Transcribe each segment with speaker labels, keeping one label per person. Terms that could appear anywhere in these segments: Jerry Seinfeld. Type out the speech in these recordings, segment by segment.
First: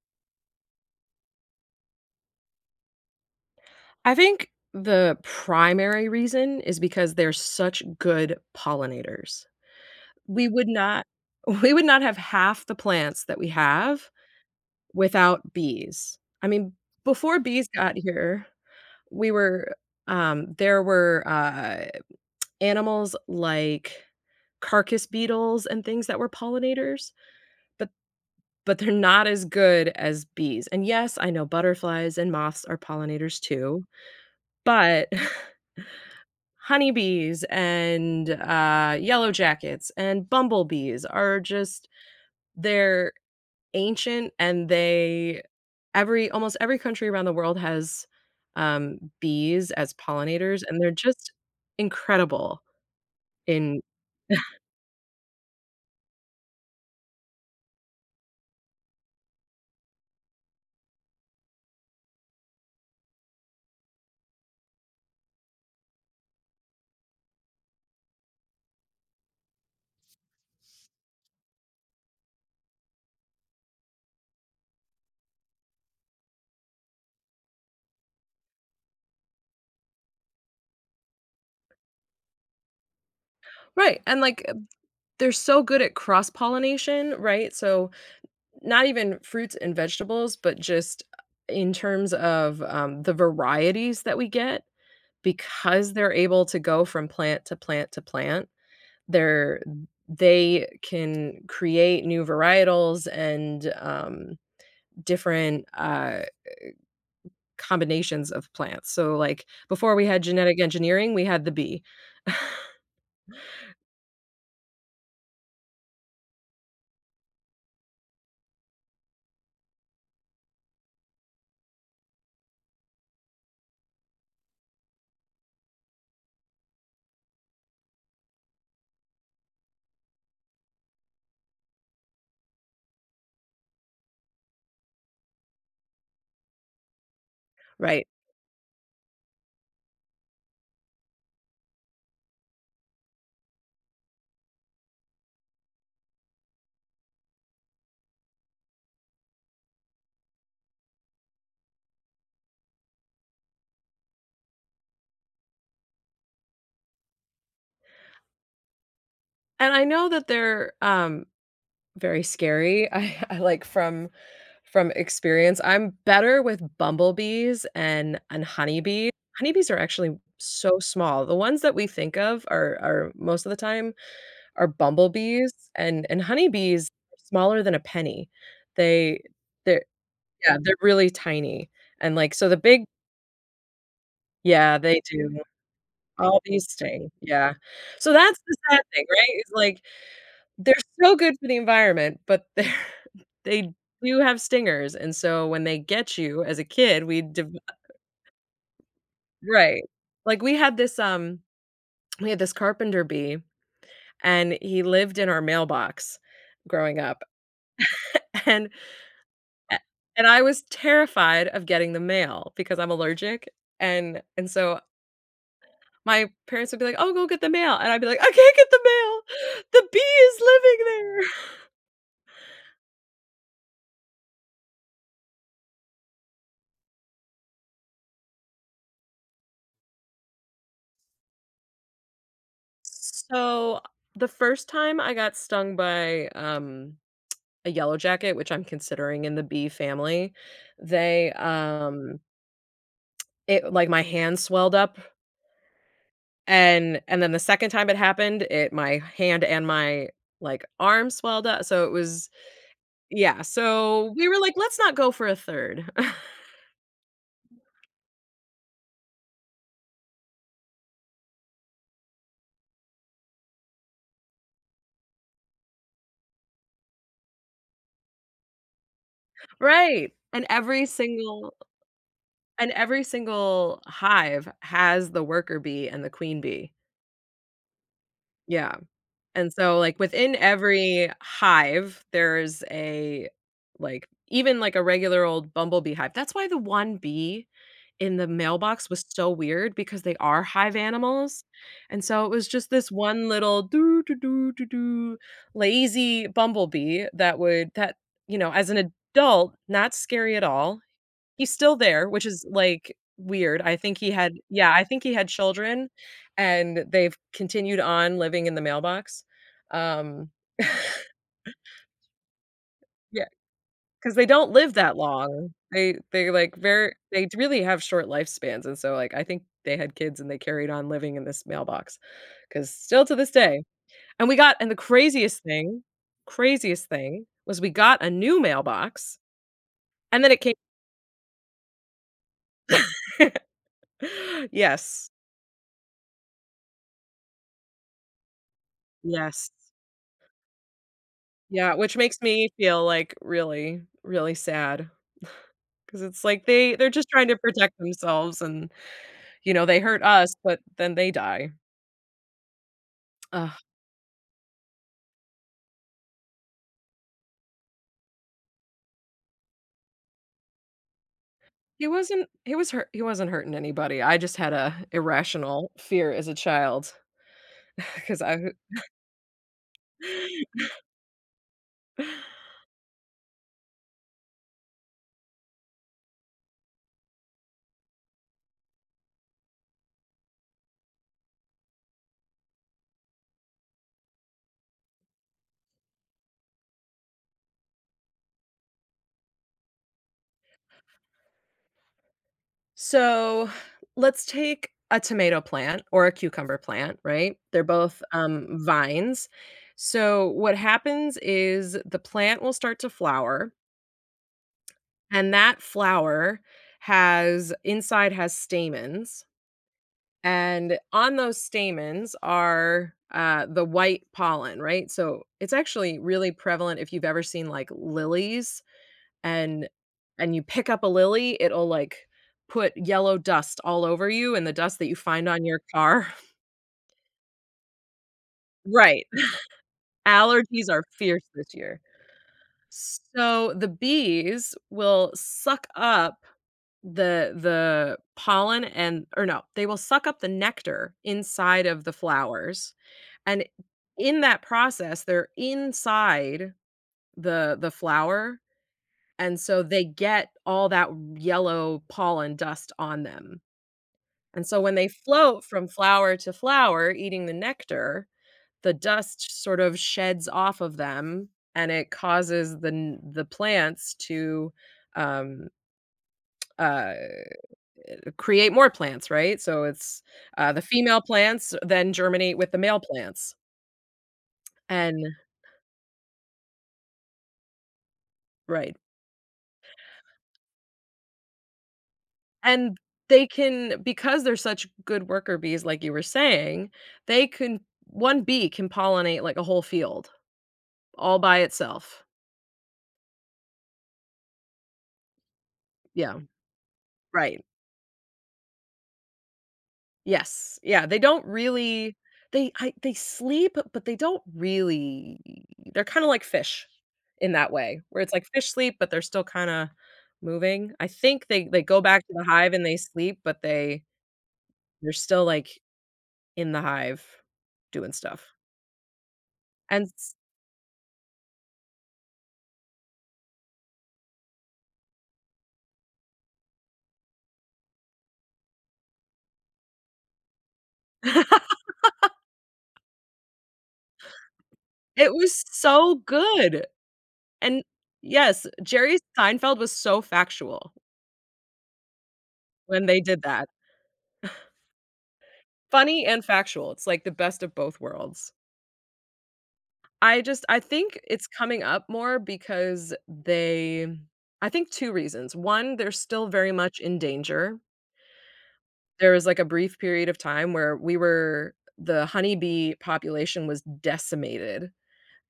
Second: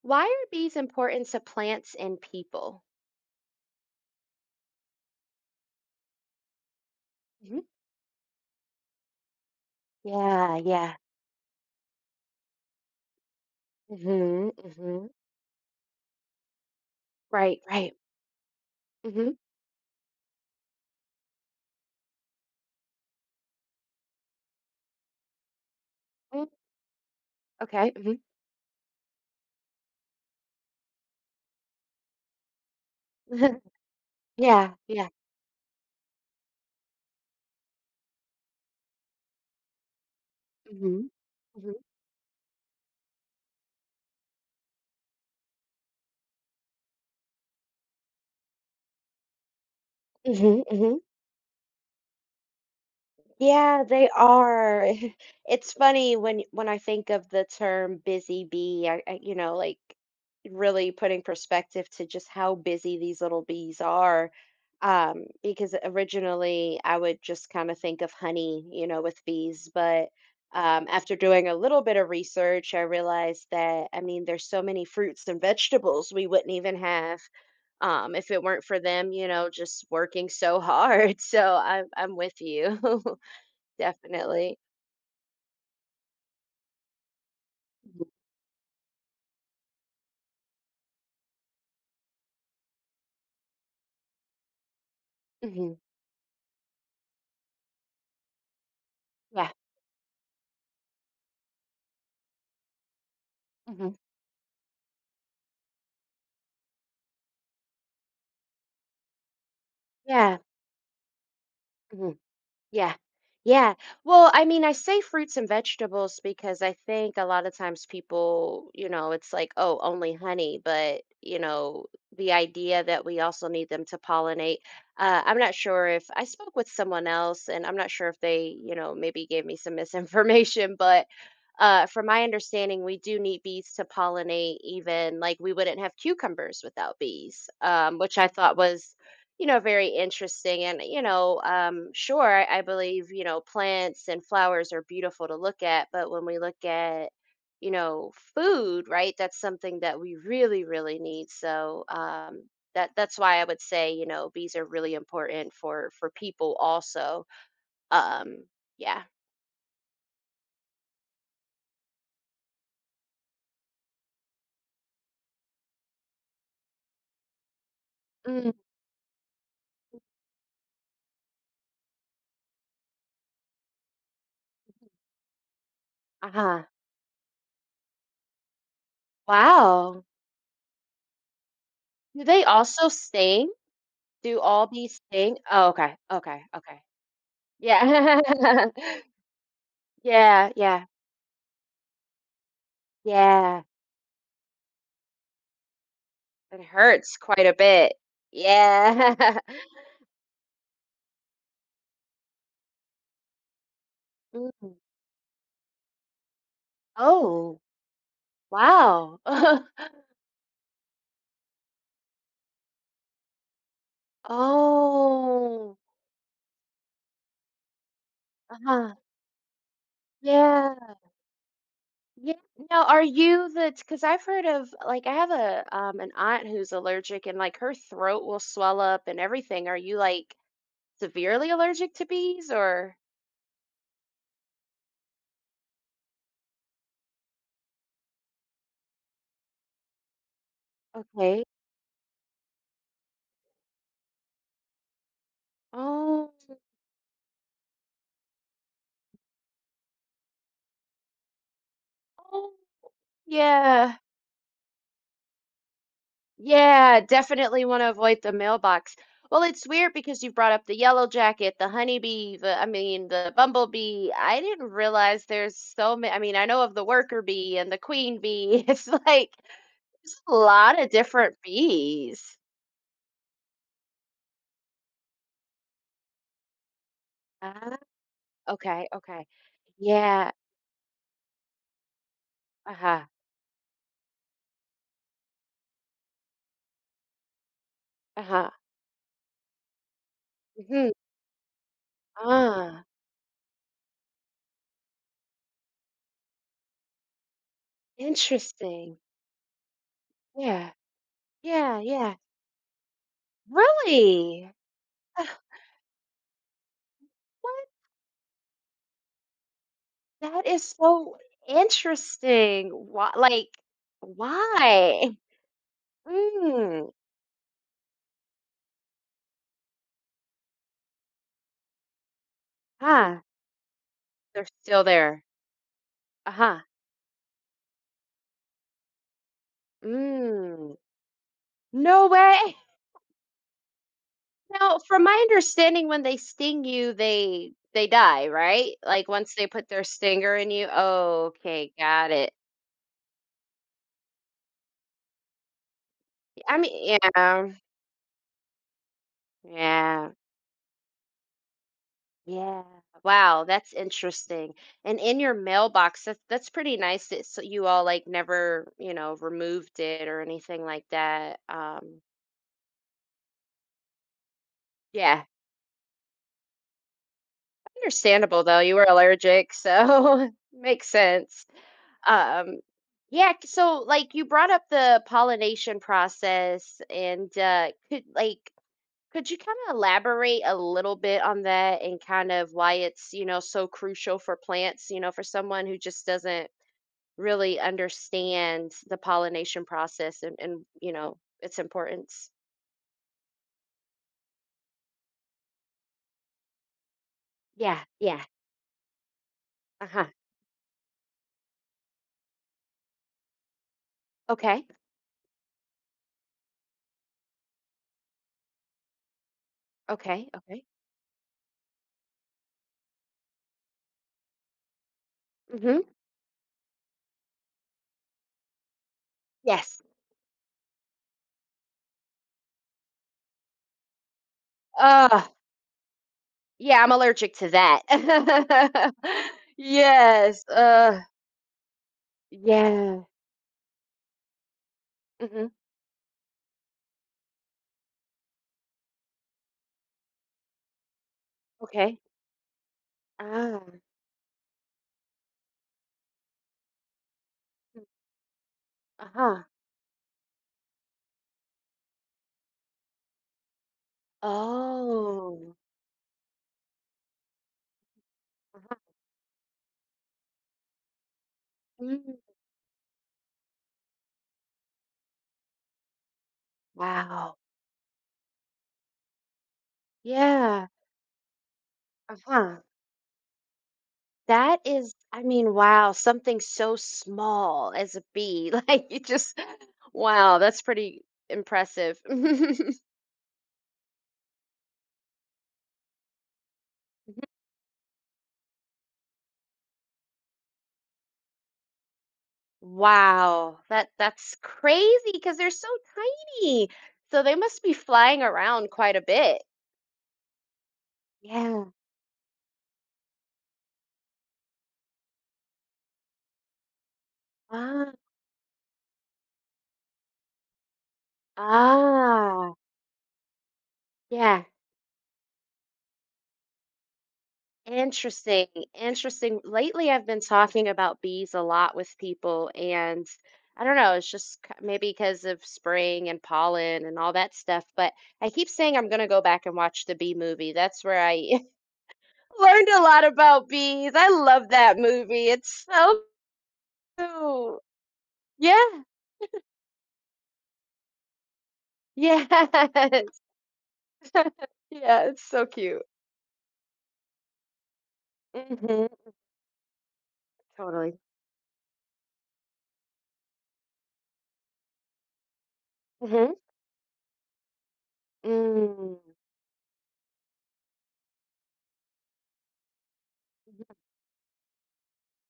Speaker 1: Why are bees important to plants and people?
Speaker 2: I think the primary reason is because they're
Speaker 1: Mhm.
Speaker 2: such good pollinators. We
Speaker 1: Yeah,
Speaker 2: would
Speaker 1: yeah.
Speaker 2: not We would not have half the plants that we have
Speaker 1: hmm hmm
Speaker 2: without bees. I mean, before
Speaker 1: Right,
Speaker 2: bees
Speaker 1: right.
Speaker 2: got here,
Speaker 1: hmm
Speaker 2: we were there were animals like carcass beetles and things that were pollinators, but
Speaker 1: Okay.
Speaker 2: they're not as good as bees. And yes, I know butterflies and moths are pollinators too,
Speaker 1: Yeah, yeah.
Speaker 2: but honeybees and yellow jackets and
Speaker 1: hmm
Speaker 2: bumblebees are
Speaker 1: hmm
Speaker 2: just they're ancient, and they every almost every country around the world has bees as
Speaker 1: hmm
Speaker 2: pollinators, and they're
Speaker 1: hmm
Speaker 2: just incredible in
Speaker 1: Yeah, they are. It's funny when I think of the term busy bee, I really putting perspective to just how busy these little bees are. Because originally I would just kind of think of honey, you know, with bees, but after doing a little bit of research, I realized that there's so many fruits and vegetables we wouldn't even have if it weren't for them, just working so hard. So I'm with you.
Speaker 2: right, and like,
Speaker 1: Definitely.
Speaker 2: they're so good at cross pollination, right? So
Speaker 1: Mhm.
Speaker 2: not even fruits and vegetables, but just in terms of the varieties that we get
Speaker 1: Mhm.
Speaker 2: because they're able to go from plant to plant to plant.
Speaker 1: Yeah.
Speaker 2: They're they can create new varietals and
Speaker 1: Mhm.
Speaker 2: different combinations of plants. So, like, before we had
Speaker 1: Yeah.
Speaker 2: genetic engineering, we had the bee,
Speaker 1: Mhm. Yeah. Yeah. Well, I say fruits and vegetables because I think a lot of times people, you know, it's like, oh, only honey, but, you know, the idea that we also need them to pollinate. I'm not sure if I spoke with someone else and I'm not sure if they, you know, maybe gave me some misinformation, but from my understanding, we do need bees to pollinate, even like we wouldn't have cucumbers without bees,
Speaker 2: right?
Speaker 1: which I thought was you know very interesting. And you know sure I believe, you know, plants and flowers are beautiful to look at, but when we look at, you know, food, right, that's something that we really need. So that's why I would say, you know, bees are really important for people also. um yeah.
Speaker 2: And I know that they're, very scary. I like, from experience, I'm better with bumblebees and
Speaker 1: Mm,
Speaker 2: honeybees. Honeybees are actually so small. The ones that we think of are most of the time are bumblebees, and
Speaker 1: uh-huh.
Speaker 2: honeybees are smaller than a penny. They they're
Speaker 1: Wow.
Speaker 2: yeah, they're really tiny, and,
Speaker 1: Do
Speaker 2: like,
Speaker 1: they
Speaker 2: so the big
Speaker 1: also sting? Do all
Speaker 2: yeah,
Speaker 1: bees
Speaker 2: they
Speaker 1: sting?
Speaker 2: do.
Speaker 1: Oh, okay,
Speaker 2: All
Speaker 1: okay,
Speaker 2: bees
Speaker 1: okay.
Speaker 2: sting, yeah. So that's the
Speaker 1: Yeah.
Speaker 2: sad thing, right? It's like,
Speaker 1: Yeah,
Speaker 2: they're
Speaker 1: yeah,
Speaker 2: so good for the environment, but they're
Speaker 1: yeah.
Speaker 2: they do have stingers, and so when they get you as
Speaker 1: It
Speaker 2: a kid,
Speaker 1: hurts
Speaker 2: we
Speaker 1: quite
Speaker 2: dev
Speaker 1: a bit. Yeah.
Speaker 2: right. Like, we had this carpenter bee, and
Speaker 1: Mm.
Speaker 2: he lived in our mailbox growing up,
Speaker 1: Oh,
Speaker 2: and
Speaker 1: wow.
Speaker 2: A and I was terrified of getting the mail because I'm allergic, and so
Speaker 1: Oh,
Speaker 2: my parents would be like, "Oh, go get the mail," and I'd be like, "I can't get the
Speaker 1: uh-huh.
Speaker 2: mail. The bee is living
Speaker 1: Yeah.
Speaker 2: there."
Speaker 1: Yeah. Now, are you the because I've heard of like I have a an aunt who's allergic and like her throat will swell up and everything. Are you like severely allergic to bees or
Speaker 2: So, the first time I got stung by, a yellow jacket, which I'm considering in the bee family, they,
Speaker 1: okay.
Speaker 2: um it, like, my hand swelled up,
Speaker 1: Oh,
Speaker 2: and then the second time it happened, it my hand and my, like, arm swelled up, so it was
Speaker 1: oh,
Speaker 2: Yeah
Speaker 1: yeah.
Speaker 2: so we were like, "Let's not go for a third."
Speaker 1: Yeah, definitely want to avoid the mailbox. Well, it's weird because you brought up the yellow jacket, the honeybee, the the bumblebee. I didn't realize there's so many. I mean, I know of the worker bee and the queen bee. It's like
Speaker 2: Right,
Speaker 1: there's a lot of different bees.
Speaker 2: and every single hive has the worker bee and the queen bee.
Speaker 1: Ah,
Speaker 2: Yeah.
Speaker 1: okay, okay.
Speaker 2: And so, like,
Speaker 1: Yeah.
Speaker 2: within every hive, there's
Speaker 1: Uh-huh.
Speaker 2: a, even like a regular old bumblebee hive. That's why the one bee in the
Speaker 1: Uh-huh.
Speaker 2: mailbox was so weird, because they are hive
Speaker 1: hmm
Speaker 2: animals. And so it was just
Speaker 1: Ah,
Speaker 2: this one little doo doo doo doo doo lazy bumblebee that would that, you know, as an
Speaker 1: interesting.
Speaker 2: adult, not scary at
Speaker 1: Yeah.
Speaker 2: all. He's still
Speaker 1: Yeah,
Speaker 2: there,
Speaker 1: yeah.
Speaker 2: which is, like, weird. I think he had
Speaker 1: Really?
Speaker 2: yeah, I think he
Speaker 1: Uh,
Speaker 2: had children, and they've
Speaker 1: what?
Speaker 2: continued on living in the mailbox. Um,
Speaker 1: That is so interesting. Why
Speaker 2: yeah,
Speaker 1: like,
Speaker 2: because they don't live that
Speaker 1: why?
Speaker 2: long. They, like,
Speaker 1: Mm,
Speaker 2: very. They really have short lifespans, and so, like, I think they had kids and they carried on living in this mailbox. Because still to
Speaker 1: ah,
Speaker 2: this day and we
Speaker 1: they're
Speaker 2: got and the
Speaker 1: still there. Uh-huh.
Speaker 2: craziest thing was we got a new mailbox, and then it came
Speaker 1: Mm, no way. Now, from
Speaker 2: Yes.
Speaker 1: my understanding, when they sting you, they die, right? Like, once they
Speaker 2: Yes.
Speaker 1: put their stinger in you? Oh, okay,
Speaker 2: Yeah, which
Speaker 1: got
Speaker 2: makes
Speaker 1: it.
Speaker 2: me feel, like, really, really sad because it's like
Speaker 1: I
Speaker 2: they're
Speaker 1: mean,
Speaker 2: just trying to
Speaker 1: yeah,
Speaker 2: protect themselves, and, you know, they hurt
Speaker 1: yeah.
Speaker 2: us, but then they die.
Speaker 1: Yeah. Wow,
Speaker 2: Ugh.
Speaker 1: that's interesting. And in your mailbox, that's pretty nice that so you all like never, you know, removed it or anything like that.
Speaker 2: He wasn't hurting anybody, I just had a
Speaker 1: Yeah,
Speaker 2: irrational fear as a child. Because I.
Speaker 1: understandable though. You were allergic, so makes sense. Um, yeah, so like you brought up the pollination process and could like could you kind of elaborate a little bit on that and kind of why it's, you know, so crucial for plants, you know, for someone who just doesn't really understand the pollination process and, you know its importance.
Speaker 2: So, let's take a tomato plant or a cucumber plant, right? They're
Speaker 1: Yeah,
Speaker 2: both,
Speaker 1: yeah.
Speaker 2: vines.
Speaker 1: Uh-huh.
Speaker 2: So, what happens is the plant will start to flower.
Speaker 1: Okay.
Speaker 2: And that flower has inside has stamens,
Speaker 1: Okay. Okay.
Speaker 2: and on those stamens are, the white pollen, right? So, it's
Speaker 1: Mm-hmm.
Speaker 2: actually really prevalent if you've ever seen, like, lilies, and
Speaker 1: Yes.
Speaker 2: you pick up a lily, it'll, like, put yellow dust all over you, and the dust that you
Speaker 1: Uh,
Speaker 2: find on your car.
Speaker 1: yeah, I'm allergic to that.
Speaker 2: Right.
Speaker 1: Yes.
Speaker 2: Allergies are
Speaker 1: Uh,
Speaker 2: fierce this year.
Speaker 1: yeah.
Speaker 2: So, the bees will
Speaker 1: Mm-hmm.
Speaker 2: suck up the pollen, and or no, they will suck up the nectar inside of the
Speaker 1: Okay.
Speaker 2: flowers, and
Speaker 1: Ah.
Speaker 2: in that process, they're inside the flower, and
Speaker 1: Uh-huh.
Speaker 2: so they get all that yellow pollen dust on them, and so when they float
Speaker 1: Oh.
Speaker 2: from flower to flower eating the nectar, the
Speaker 1: Uh-huh.
Speaker 2: dust sort of sheds off of them, and it
Speaker 1: Mm.
Speaker 2: causes the plants to, um, uh
Speaker 1: Wow.
Speaker 2: create more plants, right? So it's, the
Speaker 1: Yeah.
Speaker 2: female plants then germinate with
Speaker 1: Uh-huh.
Speaker 2: the male plants.
Speaker 1: That is
Speaker 2: And
Speaker 1: I mean, wow, something so small as a bee,
Speaker 2: right.
Speaker 1: like, you just wow, that's pretty impressive.
Speaker 2: And they can, because they're such good worker bees, like you were saying, they can 1 bee can pollinate, like, a whole field all by itself.
Speaker 1: Wow, that's crazy because 'cause they're so
Speaker 2: Yeah,
Speaker 1: tiny, so they
Speaker 2: right.
Speaker 1: must be flying around quite a bit.
Speaker 2: Yes. Yeah, they don't
Speaker 1: Yeah.
Speaker 2: really they sleep, but they don't really they're kinda like fish in that way,
Speaker 1: Ah.
Speaker 2: where it's like fish sleep, but they're still kinda moving. I think they go back to the
Speaker 1: Ah.
Speaker 2: hive and they sleep, but
Speaker 1: Yeah.
Speaker 2: they're still, like, in the hive doing stuff.
Speaker 1: Interesting, interesting.
Speaker 2: And
Speaker 1: Lately, I've
Speaker 2: s
Speaker 1: been talking about bees a lot with people, and I don't know, it's just maybe because of spring and pollen and all that stuff. But I keep saying I'm going to go back and watch the bee movie. That's where I learned a lot about bees. I love that
Speaker 2: It
Speaker 1: movie.
Speaker 2: was
Speaker 1: It's
Speaker 2: so
Speaker 1: so
Speaker 2: good.
Speaker 1: cool.
Speaker 2: And yes,
Speaker 1: Yeah,
Speaker 2: Jerry Seinfeld was so factual
Speaker 1: yeah,
Speaker 2: when they did that.
Speaker 1: yeah, it's so cute.
Speaker 2: Funny and factual. It's like the best of both worlds.
Speaker 1: hmm
Speaker 2: I just I
Speaker 1: Totally.
Speaker 2: think it's coming up more because they I think 2 reasons. One, they're still
Speaker 1: hmm
Speaker 2: very much in danger.
Speaker 1: Mm.
Speaker 2: There was, like, a brief period of time where we were the honeybee population was decimated,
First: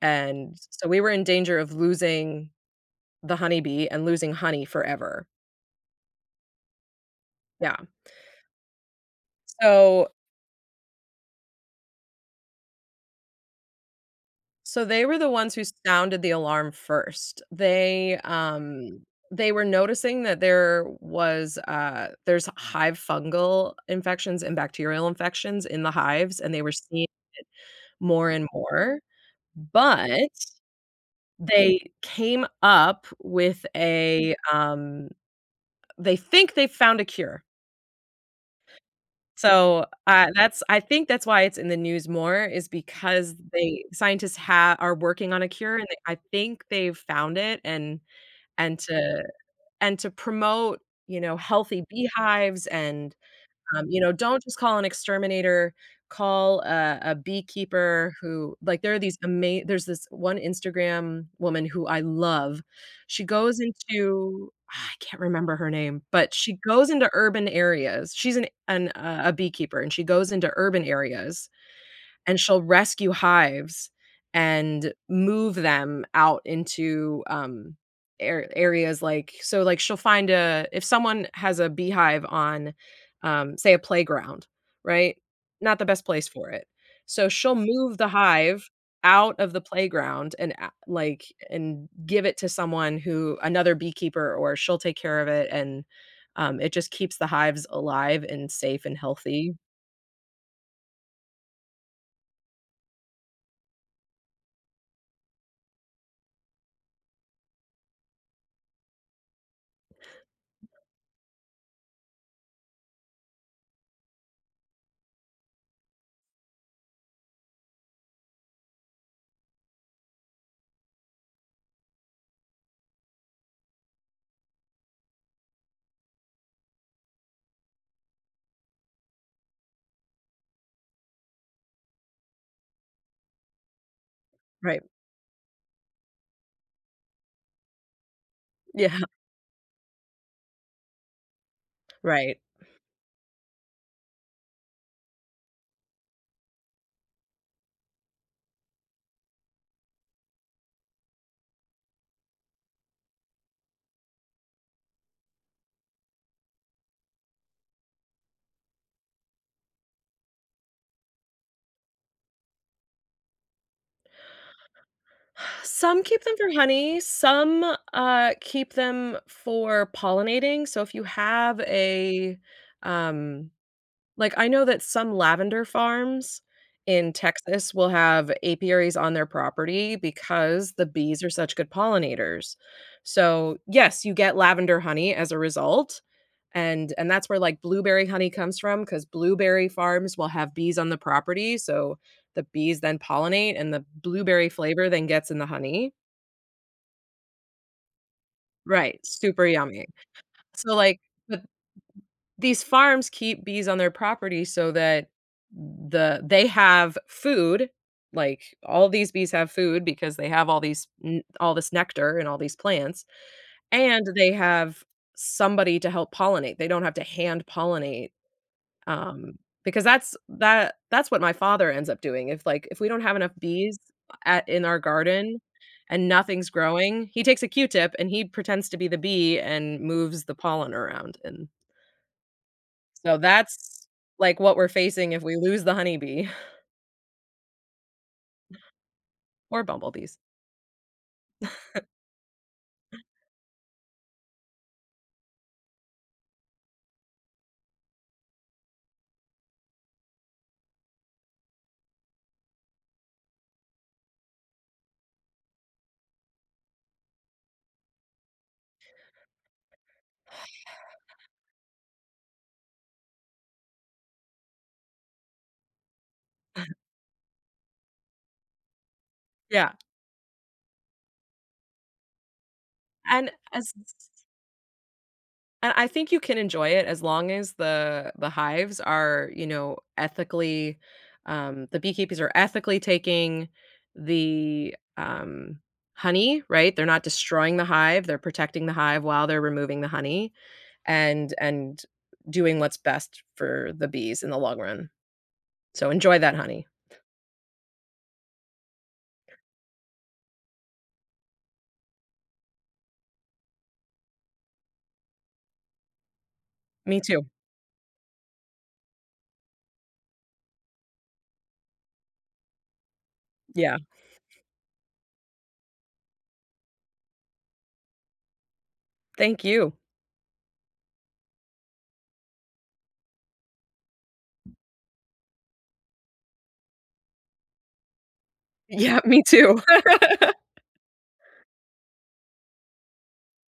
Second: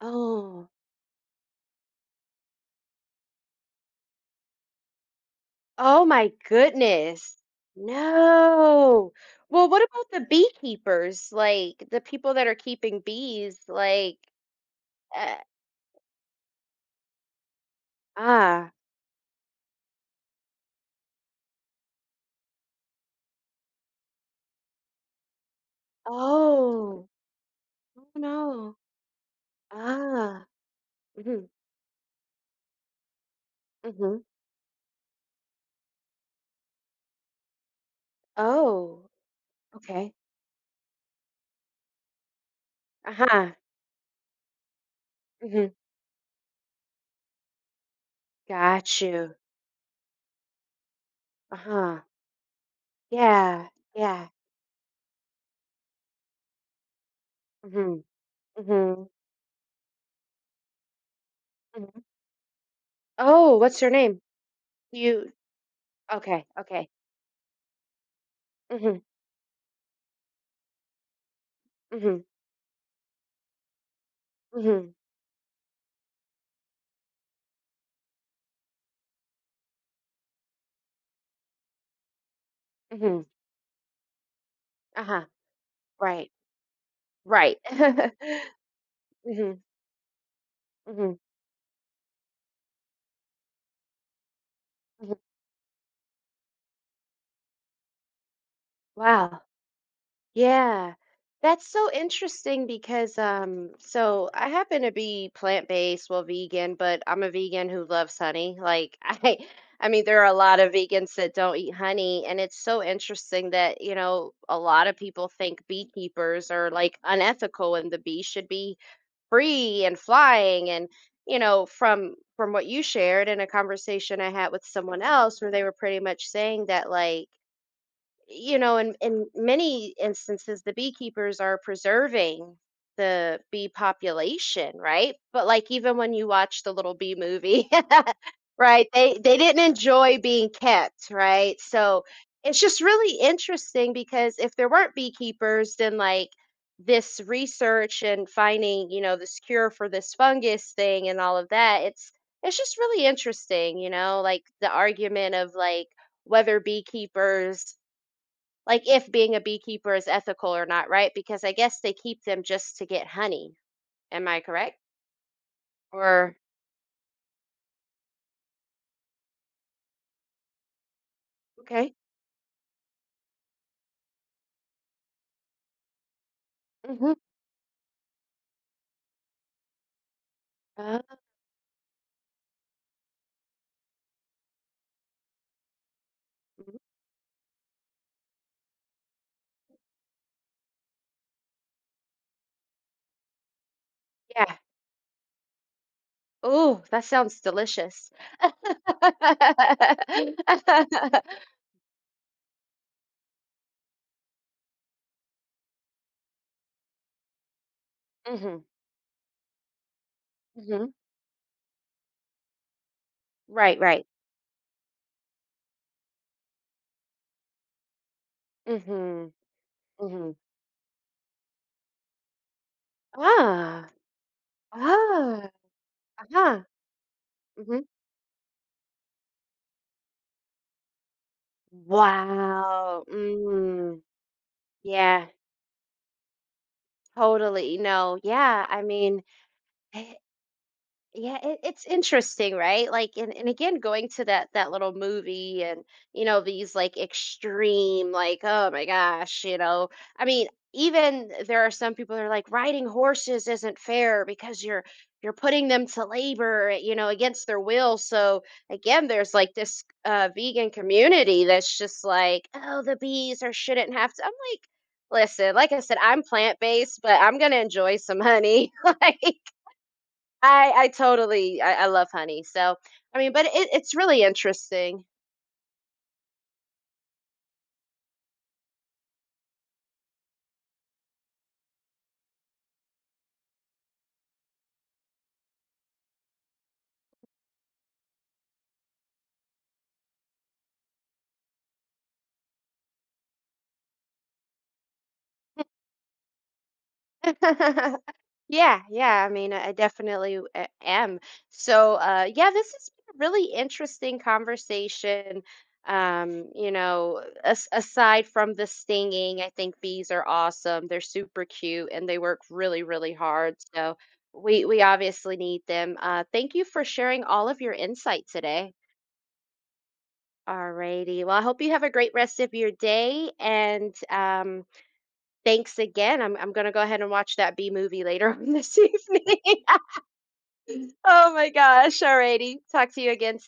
Speaker 2: and
Speaker 1: Oh.
Speaker 2: so we were in danger of losing the honeybee and losing honey forever.
Speaker 1: Oh my goodness.
Speaker 2: Yeah.
Speaker 1: No. Well, what
Speaker 2: So
Speaker 1: about the beekeepers? Like the people that are keeping bees, like
Speaker 2: So they were the
Speaker 1: uh,
Speaker 2: ones who sounded the alarm first.
Speaker 1: ah.
Speaker 2: They were noticing that there was there's hive fungal infections and bacterial infections in the hives, and they were
Speaker 1: Oh.
Speaker 2: seeing it
Speaker 1: Oh
Speaker 2: more and
Speaker 1: no.
Speaker 2: more. But
Speaker 1: Ah. Mhm.
Speaker 2: they came up with
Speaker 1: Mhm.
Speaker 2: a they think they found a cure.
Speaker 1: Oh.
Speaker 2: So
Speaker 1: Okay.
Speaker 2: that's I think that's why it's in the news more, is because
Speaker 1: Uh-huh.
Speaker 2: they scientists have are working on a
Speaker 1: Mhm.
Speaker 2: cure and they, I think they've found it, and and
Speaker 1: Got
Speaker 2: to
Speaker 1: you.
Speaker 2: and to promote, you know, healthy
Speaker 1: Uh-huh.
Speaker 2: beehives, and,
Speaker 1: Yeah.
Speaker 2: you know,
Speaker 1: Yeah.
Speaker 2: don't just call an exterminator, call a
Speaker 1: Mhm.
Speaker 2: beekeeper who like, there are
Speaker 1: Mhm.
Speaker 2: these amazing. There's this one Instagram woman who
Speaker 1: Mhm.
Speaker 2: I love. She
Speaker 1: Oh,
Speaker 2: goes
Speaker 1: what's your name?
Speaker 2: into I can't
Speaker 1: You
Speaker 2: remember her name, but
Speaker 1: okay.
Speaker 2: she
Speaker 1: Okay.
Speaker 2: goes into urban areas. She's
Speaker 1: Mhm.
Speaker 2: a beekeeper, and she goes into urban areas
Speaker 1: Mhm.
Speaker 2: and she'll rescue hives and
Speaker 1: Mhm.
Speaker 2: move them out into, ar areas like so, like, she'll find a if someone has a beehive on,
Speaker 1: Mhm.
Speaker 2: say, a playground, right?
Speaker 1: Uh-huh.
Speaker 2: Not the best place
Speaker 1: Right.
Speaker 2: for it. So she'll
Speaker 1: Right.
Speaker 2: move the hive out of
Speaker 1: Mhm,
Speaker 2: the playground, and a
Speaker 1: mhm,
Speaker 2: like, and give it to someone who another beekeeper or she'll take
Speaker 1: mhm.
Speaker 2: care of it, and, it just keeps the hives alive and safe and
Speaker 1: Wow.
Speaker 2: healthy.
Speaker 1: Yeah. That's so interesting because so I happen to be plant-based, well vegan, but I'm a vegan who loves honey. Like I I mean there are a lot of vegans that don't eat honey and it's so interesting that, you know, a lot of people think beekeepers are like unethical and the bees should be free and flying and you know from what you shared in a conversation I had with someone else where they were pretty much saying that like you know, in many instances, the beekeepers are preserving the bee population,
Speaker 2: Right.
Speaker 1: right? But like even when you watch the little bee movie, right?
Speaker 2: Yeah.
Speaker 1: They didn't enjoy being kept, right? So
Speaker 2: Right.
Speaker 1: it's just really interesting because if there weren't beekeepers, then like this research and finding, you know, this cure for this fungus thing and all of that, it's just really interesting, you know, like the argument of like whether beekeepers like if being a beekeeper is ethical or not, right? Because I guess they keep them just to get honey. Am I correct?
Speaker 2: Some keep them
Speaker 1: Or
Speaker 2: for honey, some, keep them for pollinating, so if you have
Speaker 1: okay.
Speaker 2: a, um like, I know that some lavender farms in
Speaker 1: hmm
Speaker 2: Texas will have apiaries on their property because the
Speaker 1: Uh,
Speaker 2: bees are such good pollinators. So, yes, you get lavender honey as a result,
Speaker 1: mhm.
Speaker 2: and that's where, like, blueberry honey comes from, because blueberry farms will have bees on the property, so the bees then pollinate and the blueberry
Speaker 1: Yeah.
Speaker 2: flavor then gets in the honey.
Speaker 1: Oh, that sounds delicious.
Speaker 2: Right, super yummy. So, like, but these farms keep bees on their property so that they have food, like,
Speaker 1: hmm
Speaker 2: all these bees have food because they have all these
Speaker 1: hmm
Speaker 2: n all this nectar and all these plants,
Speaker 1: Right, right.
Speaker 2: and they have somebody to help pollinate. They don't have to hand pollinate,
Speaker 1: hmm
Speaker 2: um, because that's
Speaker 1: hmm
Speaker 2: that's what my father ends up doing. If, like, if we don't have enough bees
Speaker 1: Ah,
Speaker 2: at in our garden
Speaker 1: ah,
Speaker 2: and nothing's
Speaker 1: uh-huh.
Speaker 2: growing, he takes a
Speaker 1: hmm
Speaker 2: Q-tip and he pretends to be the bee and moves the pollen around, and
Speaker 1: Wow.
Speaker 2: so that's,
Speaker 1: Mm,
Speaker 2: like, what we're facing if
Speaker 1: yeah,
Speaker 2: we lose the honeybee
Speaker 1: totally. No, yeah. I mean,
Speaker 2: or bumblebees.
Speaker 1: yeah, it's interesting, right? Like, and again, going to that little movie, and you know these like extreme, like, oh my gosh, you know. I mean, even there are some people that are like riding horses isn't fair because you're putting them to labor, you know, against their will. So again, there's like this vegan community that's just like, oh, the bees or shouldn't have to. I'm like, listen, like I said, I'm plant based, but I'm gonna enjoy some honey, like.
Speaker 2: Yeah,
Speaker 1: I I love honey. So I
Speaker 2: and
Speaker 1: mean, but
Speaker 2: as
Speaker 1: it's really interesting.
Speaker 2: and I think you can enjoy it as long as the hives are, you know, ethically the beekeepers are ethically taking the honey, right? They're not destroying the hive, they're protecting the hive while they're removing the honey, and doing what's best for the bees in the long run. So enjoy that honey.
Speaker 1: Yeah, yeah. I mean, I definitely am. So yeah, this has been a really interesting conversation. You
Speaker 2: Me
Speaker 1: know,
Speaker 2: too.
Speaker 1: aside from the stinging, I think bees are awesome. They're super cute and they work really hard.
Speaker 2: Yeah.
Speaker 1: So we obviously need them. Thank you for sharing all of your insight today.
Speaker 2: Thank you.
Speaker 1: Alrighty. Well, I hope you have a great rest of your day. And thanks again. I'm going to go ahead and watch that B movie later on this
Speaker 2: Yeah, me
Speaker 1: evening.
Speaker 2: too.
Speaker 1: Oh my gosh. Alrighty. Talk to you again